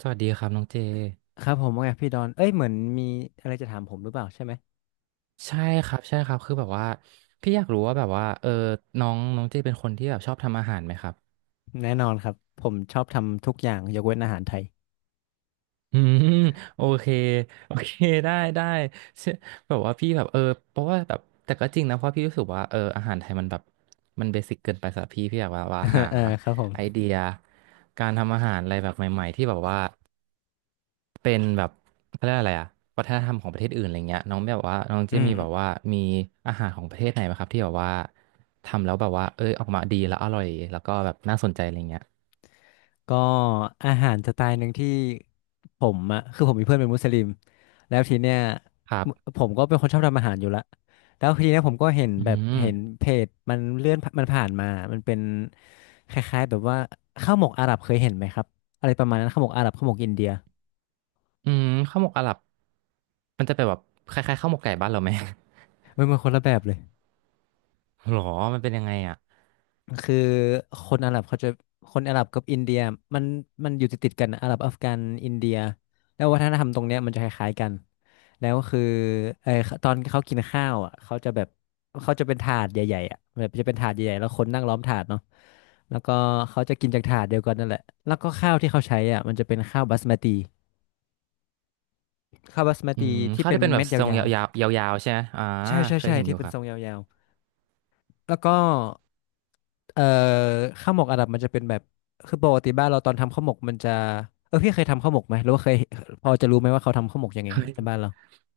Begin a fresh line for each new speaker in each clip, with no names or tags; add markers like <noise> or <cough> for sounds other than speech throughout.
สวัสดีครับน้องเจ
ครับผมว่าไงพี่ดอนเอ้ยเหมือนมีอะไรจะถามผมหรือเปล่าใช่ไหม
ใช่ครับใช่ครับคือแบบว่าพี่อยากรู้ว่าแบบว่าน้องน้องเจเป็นคนที่แบบชอบทำอาหารไหมครับ
แน่นอนครับผมชอบทำทุกอย่างยกเว้นอาหารไทย
อืมโอเค <laughs> โอเคได้ได้เช่อแบบว่าพี่แบบเพราะว่าแบบแต่ก็จริงนะเพราะพี่รู้สึกว่าอาหารไทยมันแบบมันเบสิกเกินไปสำหรับพี่พี่อยากว่าหา
<laughs> เออครับผ
ไอ
ม
เดียการทำอาหารอะไรแบบใหม่ๆที่แบบว่า เป็นแบบเขาเรียกอะไรอะวัฒนธรรมของประเทศอื่นอะไรเงี้ยน้องแบบว่าน้องจะ
อืม
มีแบบว่ามีอาหารของประเทศไหนไหมครับที่แบบว่าทำแล้วแบบว่าเอ้ยออกมาดีแล้วอร่อยแล้วก็แบบน่าสนใจอะไรเงี้ย
ก็อาหารสไตล์หนึ่งที่ผมอะคือผมมีเพื่อนเป็นมุสลิมแล้วทีเนี้ย
ครั
ม
บ
ผมก็เป็นคนชอบทำอาหารอยู่ละแล้วทีเนี้ยผมก็เห็น
อื
แบบเห็น
ม
เพจมันเลื่อนมันผ่านมามันเป็นคล้ายๆแบบว่าข้าวหมกอาหรับเคยเห็นไหมครับอะไรประมาณนั้นข้าวหมกอาหรับข้าวหมกอินเดีย
อืมข้าวหมกอาหรับมันจะเป็นแบบคล้ายๆข้าวหมกไก่บ้านเราไหม
เว้ยมันคนละแบบเลย
<laughs> หรอมันเป็นยังไงอ่ะ
คือคนอาหรับเขาจะคนอาหรับกับอินเดียมันมันอยู่ติดติดกันนะอาหรับอัฟกันอินเดียแล้ววัฒนธรรมตรงเนี้ยมันจะคล้ายๆกันแล้วคือเออตอนเขากินข้าวอ่ะเขาจะแบบเขาจะเป็นถาดใหญ่ๆอ่ะแบบจะเป็นถาดใหญ่ๆแล้วคนนั่งล้อมถาดเนาะแล้วก็เขาจะกินจากถาดเดียวกันนั่นแหละแล้วก็ข้าวที่เขาใช้อ่ะมันจะเป็นข้าวบาสมาติข้าวบาสมา
อื
ติ
ม
ที่
ข้าว
เป็น
ที่เป็นแบ
เม็
บ
ดย
ทรง
าว
ยาวๆยาวๆใช่ไหมอ่า
ๆใช่ใช่
เคย
ใช่
เห็นอ
ที่
ยู่
เป็
ค
น
รั
ท
บ
รงยาวๆ แล้วก็เอ่อข้าวหมกอาหรับมันจะเป็นแบบคือปกติบ้านเราตอนทำข้าวหมกมันจะพี่เคยทำข้าวหมกไหมหรือว่าเคยพอจะรู้ไหมว่าเขาทำข้าวหมกยังไง
เคย
ในบ้านเรา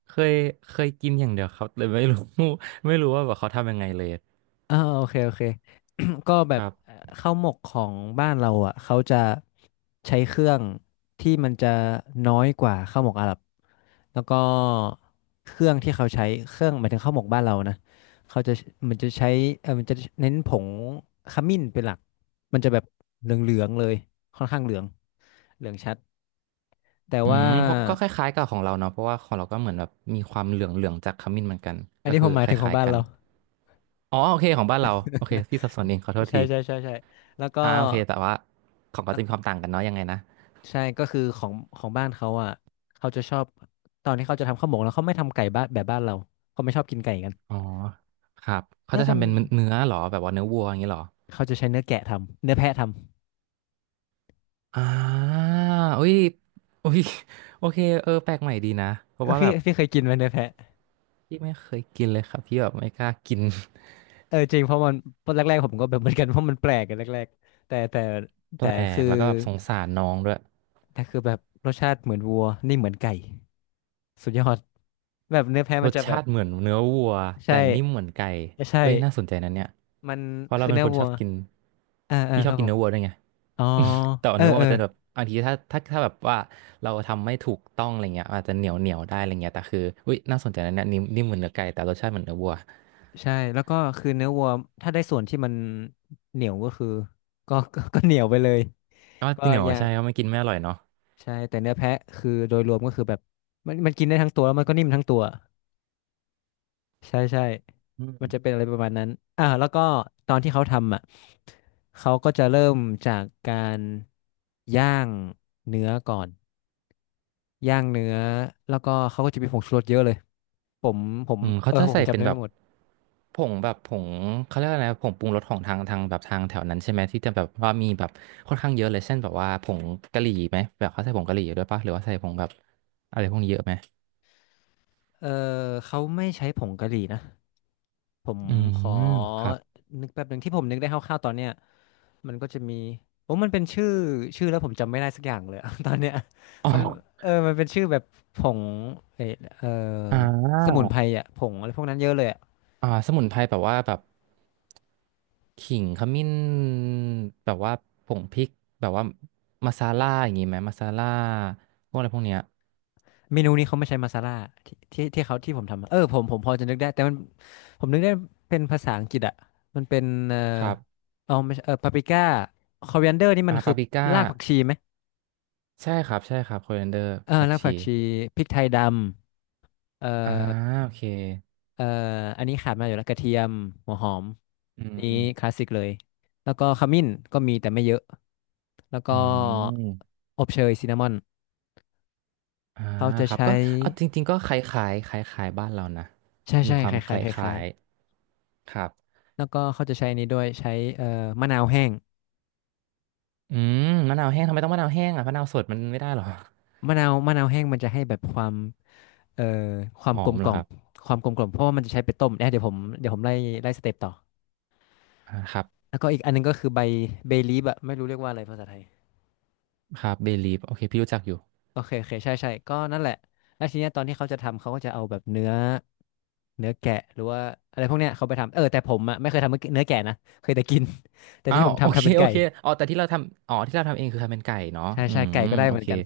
เคยเคยกินอย่างเดียวครับเลยไม่รู้ <laughs> ไม่รู้ว่าแบบเขาทำยังไงเลย
อ่าโอเคโอเค <clears throat> ก็แบ
ค
บ
รับ
ข้าวหมกของบ้านเราอ่ะเขาจะใช้เครื่องที่มันจะน้อยกว่าข้าวหมกอาหรับแล้วก็เครื่องที่เขาใช้เครื่องหมายถึงข้าวหมกบ้านเรานะเขาจะมันจะใช้มันจะเน้นผงขมิ้นเป็นหลักมันจะแบบเหลืองๆเลยค่อนข้างเหลืองเหลืองชัดแต่
อื
ว่า
มเพราะก็คล้ายๆกับของเราเนาะเพราะว่าของเราก็เหมือนแบบมีความเหลืองๆจากขมิ้นเหมือนกัน
อัน
ก็
นี้ผ
คือ
มหมาย
ค
ถึงของ
ล้าย
บ้า
ๆ
น
กัน
เรา
อ๋อโอเคของบ้านเราโอเคพี่สับสนเองขอโทษ
ใช่
ที
ใช่ใช่ใช่แล้วก็
อ่าโอเคแต่ว่าของก็จะมีความต่างกันเนาะยังไงนะ
ใช่ก็คือของของบ้านเขาอ่ะเขาจะชอบตอนที่เขาจะทำข้าวหมกแล้วเขาไม่ทำไก่บ้านแบบบ้านเราเขาไม่ชอบกินไก่กัน
อ๋อครับเขา
น่า
จะ
จะ
ทำเป็นเนื้อเหรอแบบว่าเนื้อวัวอย่างนี้เหรอ
เขาจะใช้เนื้อแกะทำเนื้อแพะทำ
อ่าอุ้ยอุ้ยโอเคเออแปลกใหม่ดีนะเพ
เอ
ราะ
อ
ว่า
พี่
แบบ
พี่เคยกินไหมเนื้อแพะ
พี่ไม่เคยกินเลยครับพี่แบบไม่กล้ากิน <laughs>
เออจริงเพราะมันตอนแรกๆผมก็แบบเหมือนกันเพราะมันแปลกกันแรกๆแต่แต่
แป
แต่
ล
คื
ก
อ
แล้วก็แบบสงสารน้องด้วย
คือแบบรสชาติเหมือนวัวนี่เหมือนไก่สุดยอดแบบเนื้อแพะ
ร
มัน
ส
จะแบ
ชา
บ
ติเหมือนเนื้อวัว
ใช่
แต่นิ่มเหมือนไก่
ใช่
เอ้ยน่าสนใจนะเนี่ย
มัน
เพราะเรา
คือ
เป็น
เนื้
ค
อ
นช
วั
อ
ว
บกิน
อ่าอ่า
พี่ช
ค
อ
รั
บ
บ
กิ
ผ
น
ม
เนื้อวัวด้วยไง
อ๋อ
<laughs> แต่ว่า
เออ
เนื้อวัว
เออ
มันจะแบบบางทีถ้าแบบว่าเราทำไม่ถูกต้องอะไรเงี้ยอาจจะเหนียวเหนียวได้อะไรเงี้ยแต่คืออุ้ยน่าสนใจนะเนี่ยนิ่มนิ่มเหมือนเนื้อไก่แต่รสชาติเหมือนเนื้อวัว
ใช่แล้วก็คือเนื้อวัวถ้าได้ส่วนที่มันเหนียวก็คือก็ <laughs> ก็เหนียวไปเลย
ก็
ก็
เหนียว
ยา
ใช่
ก
ก็ไม่กินไม่อร่อยเนาะ
ใช่แต่เนื้อแพะคือโดยรวมก็คือแบบมันกินได้ทั้งตัวแล้วมันก็นิ่มทั้งตัวใช่ใช่
อื
มันจะเป็น
ม
อะไรประมาณนั้นอ่าแล้วก็ตอนที่เขาทำอ่ะเขาก็จะเริ่มจากการย่างเนื้อก่อนย่างเนื้อแล้วก็เขาก็จะมีผงชูรสเยอะเลยผมผม
อืม
เอ
เขา
อ
จะ
ผม
ใส่
จำ
เป็น
ได้
แบ
ไม่
บ
หมด
ผงแบบผงเขาเรียกอะไรนะผงปรุงรสของทางแบบทางแถวนั้นใช่ไหมที่จะแบบว่ามีแบบค่อนข้างเยอะเลยเช่นแบบว่าผงกะหรี่ไหมแบบเขาใส่ผงกะหรี่ด้วยปะหรือว่าใส่ผงแบบอะไรพวกนี้เยอะไหม
เออเขาไม่ใช้ผงกะหรี่นะ ผม
อื
ขอ
มครับ
นึกแป๊บหนึ่งที่ผมนึกได้คร่าวๆตอนเนี้ยมันก็จะมีโอ้มันเป็นชื่อชื่อแล้วผมจำไม่ได้สักอย่างเลยอะ <laughs> ตอนเนี้ย
อ๋อ
มันมันเป็นชื่อแบบผงเออเออ
อ่า
สมุนไพรอ่ะผงอะไรพวกนั้นเยอะเลยอะ
อ่าสมุนไพรแบบว่าแบบขิงขมิ้นแบบว่าผงพริกแบบว่ามาซาล่าอย่างงี้ไหมมาซาล่าพวกอะไรพวกเนี้ย
เมนูนี้เขาไม่ใช้มาซาล่าที่เขาที่ผมทำอะเออผมพอจะนึกได้แต่มันผมนึกได้เป็นภาษาอังกฤษอ่ะมันเป็น
ครับ
เอาไม่ใช่ปาปริก้าคอเวนเดอร์นี่มั
อ่า
นคื
ปา
อ
ปริก้า
รากผักชีไหม
ใช่ครับใช่ครับโคเรนเดอร์
เออ
ผัก
ราก
ชี
ผักชีพริกไทยดำ
อ่าโอเค
เอ่ออันนี้ขาดไมาอยู่แล้วกระเทียมหัวหอม
อื
นี้คลา
ม
สสิกเลยแล้วก็ขมิ้นก็มีแต่ไม่เยอะแล้วก็
อืม
อบเชยซินนามอน
อ่า
เขาจะ
ครับ
ใช้
ก็เอาจริงๆก็คล้ายๆคล้ายๆบ้านเรานะ
ใช่
มี
ใช่
ควา
ค
มค
ล้ายๆค
ล้า
ล้าย
ยๆครับ
ๆแล้วก็เขาจะใช้อันนี้ด้วยใช้เอ่อมะนาวแห้ง
อืมมะนาวแห้งทำไมต้องมะนาวแห้งอ่ะมะนาวสดมันไม่ได้หรอ
มะนาวมะนาวแห้งมันจะให้แบบความเอ่อควา
ห
ม
อ
กล
ม
ม
เหร
ก
อ
ล่อ
ค
ม
รับ
ความกลมกล่อมเพราะว่ามันจะใช้ไปต้มเนี่ยเดี๋ยวผมไล่ไล่สเต็ปต่อ
อ่าครับ
แล้วก็อีกอันนึงก็คือใบเบลีฟอะไม่รู้เรียกว่าอะไรภาษาไทย
ครับเบลีฟโอเคพี่รู้จักอยู่
โอเคโอเคใช่ใช่ก็นั่นแหละแล้วทีเนี้ยตอนที่เขาจะทำเขาก็จะเอาแบบเนื้อแกะหรือว่าอะไรพวกเนี้ยเขาไปทำเออแต่ผมอ่ะไม่เคยทำเนื้อแกะนะเคยแต่กิน <laughs> แต่
อ้า
ที่ผ
ว
ม
โอ
ทำ
เค
เป็น
โอ
ไก่
เคอ๋อแต่ที่เราทำอ๋อที่เราทำเองคือทำเป็นไก่เนาะ
ใช่
อื
ใช่
ม
ไก่ก็ได้
โอ
เหมือน
เค
กัน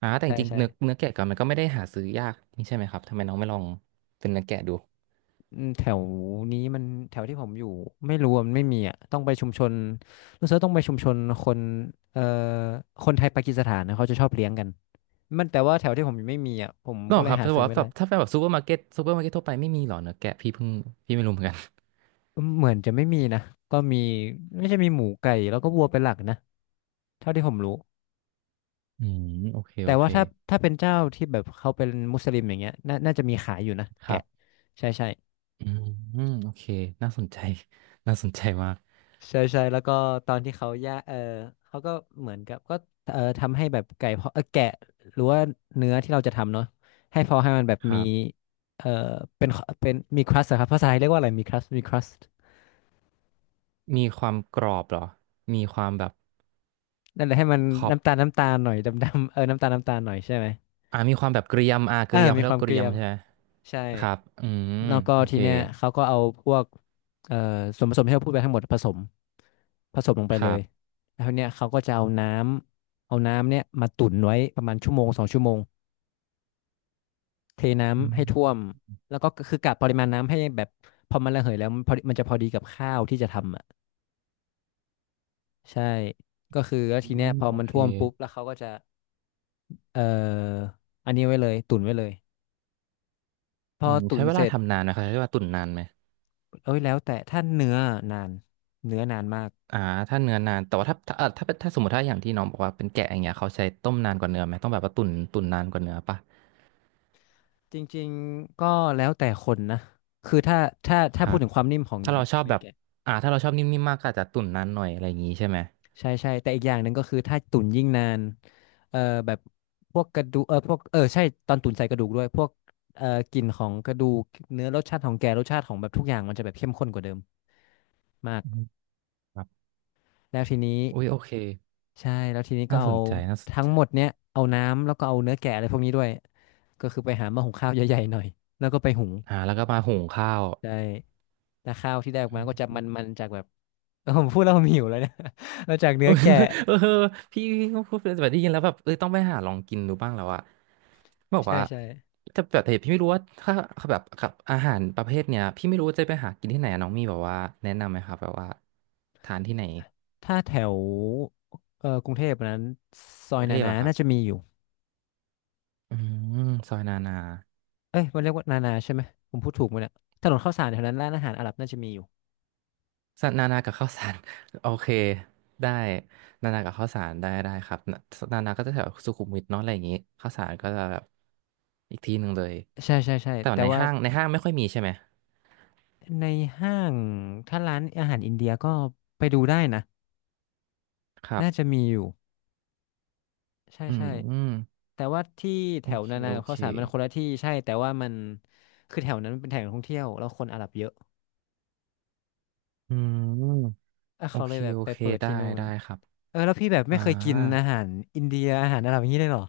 อ่าแต่จ
ใช่
ริงๆ
ใช่
เนื้อเนื้อแกะก่อนมันก็ไม่ได้หาซื้อยากนี่ใช่ไหมครับทำไมน้องไม่ลองเป็นเนื้อแกะดู
อืมแถวนี้มันแถวที่ผมอยู่ไม่รู้อะมันไม่มีอ่ะต้องไปชุมชนรู้สึกว่าต้องไปชุมชนคนเอ่อคนไทยปากีสถานนะเขาจะชอบเลี้ยงกันมันแต่ว่าแถวที่ผมอยู่ไม่มีอ่ะผม
หรอ
ก็เล
ค
ย
รับ
หา
แต่
ซื้อ
ว่า
ไม่
แบ
ได้
บถ้าเป็นแบบซูเปอร์มาร์เก็ตซูเปอร์มาร์เก็ตทั่วไปไม่มีหรอเนื้อแกะพี่เพิ่งพี่ไม่รู้เหมือนกัน
อืมเหมือนจะไม่มีนะก็มีไม่ใช่มีหมูไก่แล้วก็วัวเป็นหลักนะ เท่าที่ผมรู้
อืมโอเค
แต่
โอเค
ว่าถ้าเป็นเจ้าที่แบบเขาเป็นมุสลิมอย่างเงี้ยน่าน่าจะมีขายอยู่นะ
ค
แกะ
รับ
ใช่ใช่
อืมโอเคน่าสนใจ <laughs> น่าสนใจมาก
ใช่ใช่แล้วก็ตอนที่เขาย่าเออเขาก็เหมือนกับก็เออทำให้แบบไก่พอเออแกะหรือว่าเนื้อที่เราจะทำเนาะให้พอให้มันแบบ
ค
มี
รับ
เออเป็นมีครัสครับภาษาไทยเรียกว่าอะไรมีครัส
มีความกรอบเหรอมีความแบบ
นั่นแหละให้มัน
ขอบ
น้ำตาลหน่อยดำๆเออน้ำตาลหน่อยใช่ไหม
อ่ามีความแบบเกรียมอ่า
เอ
เก
อ
รียมเขา
มี
เรีย
ค
ก
วาม
ว่าเก
เก
รี
รี
ยม
ยม
ใช่ไหม
ใช่
ครับอืม
แล้วก็
โอ
ที
เค
เนี้ยเขาก็เอาพวกเอ่อส่วนผสมที่เราพูดไปทั้งหมดผสมลงไป
ค
เล
รั
ย
บ
แล้วทีเนี้ยเขาก็จะเอาน้ำเนี่ยมาตุ่นไว้ประมาณชั่วโมงสองชั่วโมงเท
อื
น้ำให้ท่ว
ม
มแล้วก็คือกะปริมาณน้ำให้แบบพอมันระเหยแล้วมันพอดีมันจะพอดีกับข้าวที่จะทำอ่ะใช่ก็คือแล้ว
อื
ทีเนี้ย
ม
พอ
โอ
มัน
เค
ท่วมปุ๊บแล้วเขาก็จะเอ่ออันนี้ไว้เลยตุ่นไว้เลยพ
อื
อ
ม
ตุ่
ใช้
น
เว
เส
ลา
ร็จ
ทำนานไหมครับใช้เวลาตุ๋นนานไหม
เอ้ยแล้วแต่ถ้าเนื้อนานเนื้อนานมาก
อ่าถ้าเนื้อนานแต่ว่าถ้าถ้าถ้าเป็นถ้าสมมติถ้าอย่างที่น้องบอกว่าเป็นแกะอย่างเงี้ยเขาใช้ต้มนานกว่าเนื้อไหมต้องแบบว่าตุ๋นตุ๋นนานกว่าเนื้อป่ะ
จริงๆ ก็แล้วแต่คนนะคือถ้าถ้า
ค
ถ้า
รั
พูด
บ
ถึงความนิ่มของ
ถ้าเราชอบ
เนื้
แบ
อ
บ
แกะ
อ่าถ้าเราชอบนิ่มๆมากก็อาจจะตุ๋นนานหน่อยอะไรอย่างงี้ใช่ไหม
ใช่ใช่แต่อีกอย่างหนึ่งก็คือถ้าตุ๋นยิ่งนานเอ่อแบบพวกกระดูกเออพวกเออใช่ตอนตุ๋นใส่กระดูกด้วยพวกเอ่อกลิ่นของกระดูกเนื้อรสชาติของแกะรสชาติของแบบทุกอย่างมันจะแบบเข้มข้นกว่าเดิมมาก
อืมครับ
แล้วทีนี้
อุ้ยโอเค
ใช่แล้วทีนี้ก็
น่าส
เอา
นใจน่าสน
ทั้ง
ใจ
หมดเนี้ยเอาน้ำแล้วก็เอาเนื้อแกะอะไรพวกนี้ด้วยก็คือไปหาหม้อหุงข้าวใหญ่ๆหน่อยแล้วก็ไปหุง
อ่าแล้วก็มาหุงข้าว
ใช่แต่ข้าวที่ได้ออกมาก็จะมันๆจากแบบ เออผมพูดแล้วผมหิวเลยเนี่ย <laughs> มาจาก
เอ
เนื้อ
อ
แกะ
เออพี่พี่ก็พูดแบบได้ยินแล้วแบบต้องไปหาลองกินดูบ้างแล้วอะบอก
ใช่
ว่า
ใช่
แต่แบบแต่พี่ไม่รู้ว่าถ้าแบบกับอาหารประเภทเนี้ยพี่ไม่รู้ว่าจะไปหากินที่ไหนอะน้องมีแบบว่าแนะนำไหมครับแบบว่าทานที่ไหน
ถ้าแถวกรุงเทพนั้นซ
ก
อ
รุ
ย
งเท
นา
พ
นา
อะครับ
น่าจะมีอยู่
อืมซอยนานา
เอ้ยมันเรียกว่านานาใช่ไหมผมพูดถูกไหมเนี่ยถนนข้าวสารแถวนั้นร้านอาหารอาหรับน่าจะมีอยู่
ซอยนานากับข้าวสาร <laughs> โอเคได้นานากับข้าวสารได้ได้ครับนานาก็จะแถวสุขุมวิทเนาะอะไรอย่างงี้ข้าวสารก็จะแบบอีกที่หนึ่งเลย
ใช่ใช่ใช่
แต่ว่า
แต่
ใน
ว่า
ห้างในห้างไม่ค่อยมีใช่ไหม
ในห้างถ้าร้านอาหารอินเดียก็ไปดูได้นะ
ครั
น่าจะ
บ
มีอยู่ใช่
อื
ใช่
ม
แต่ว่าที่แถ
โอ
ว
เค
นานา
โอ
กับ
เค
ข้าวสารมันคนละที่ใช่แต่ว่ามันคือแถวนั้นมันเป็นแถวท่องเที่ยวแล้วคนอาหรับเยอะ
อืม
อ่ะ
โอ
เขาเล
เค
ยแบบ
โอ
ไป
เค
เปิด
ได้
ที่นู่น
ได้ครับ
เออแล้วพี่แบบไม่
อ่า
เคยกินอาหารอินเดียอาหารอาหรับอย่างนี้เลยเหรอ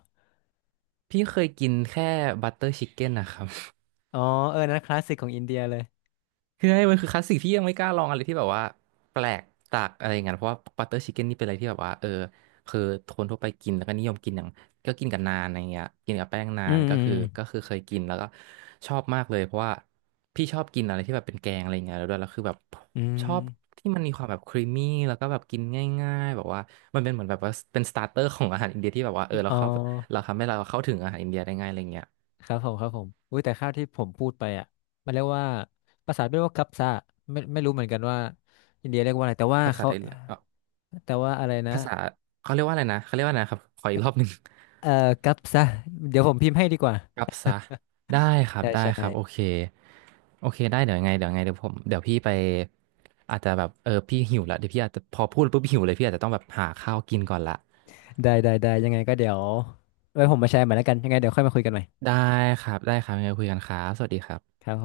พี่เคยกินแค่บัตเตอร์ชิคเก้นนะครับ
อ๋อเออนั้นคลาสสิกของอินเดียเลย
คือให้มันคือคลาสสิกที่ยังไม่กล้าลองอะไรที่แบบว่าแปลกจากอะไรอย่างเงี้ยเพราะว่าบัตเตอร์ชิคเก้นนี่เป็นอะไรที่แบบว่าคือคนทั่วไปกินแล้วก็นิยมกินอย่างก็กินกับนานอะไรเงี้ยกินกับแป้งนา
อื
น
มอื
ก็
ม
คือก็คือเคยกินแล้วก็ชอบมากเลยเพราะว่าพี่ชอบกินอะไรที่แบบเป็นแกงอะไรเงี้ยแล้วด้วยแล้วคือแบบ
อื
ชอ
ม
บที่มันมีความแบบครีมมี่แล้วก็แบบกินง่ายๆแบบว่ามันเป็นเหมือนแบบว่าเป็นสตาร์เตอร์ของอาหารอินเดียที่แบบว่า
อม
เรา
อ๋อ
เข้าเราทำให้เราเข้าถึงอาหารอินเดียได้ง่ายอะไรเงี้ย
ครับผมครับผมอุ้ยแต่ข้าวที่ผมพูดไปอ่ะมันเรียกว่าภาษาไม่เรียกว่ากัปซะไม่ไม่รู้เหมือนกันว่าอินเดียเรียกว่าอะไรแต่ว่า
ภาษา
เขา
ไทยเอ่อ
แต่ว่าอะไรนะ
ภาษาเขาเรียกว่าอะไรนะเขาเรียกว่าอะไรนะครับขออีกรอบหนึ่ง
เอ่อกัปซะเดี๋ยวผมพิมพ์ให้ดีกว่า
กลับซะได้ครับ
ไช่
ได้
ใช่
ครับโอเคโอเคได้เดี๋ยวพี่ไปอาจจะแบบพี่หิวละเดี๋ยวพี่อาจจะพอพูดปุ๊บหิวเลยพี่อาจจะต้องแบบหาข้าวกินก่อนละ
ได้ได้ได้ยังไงก็เดี๋ยวไว้ผมมาแชร์ใหม่แล้วกันยังไงเดี๋ยวค่อยมาคุยกันใหม่
ได้ครับได้ครับยังไงคุยกันครับสวัสดีครับ
ครับผม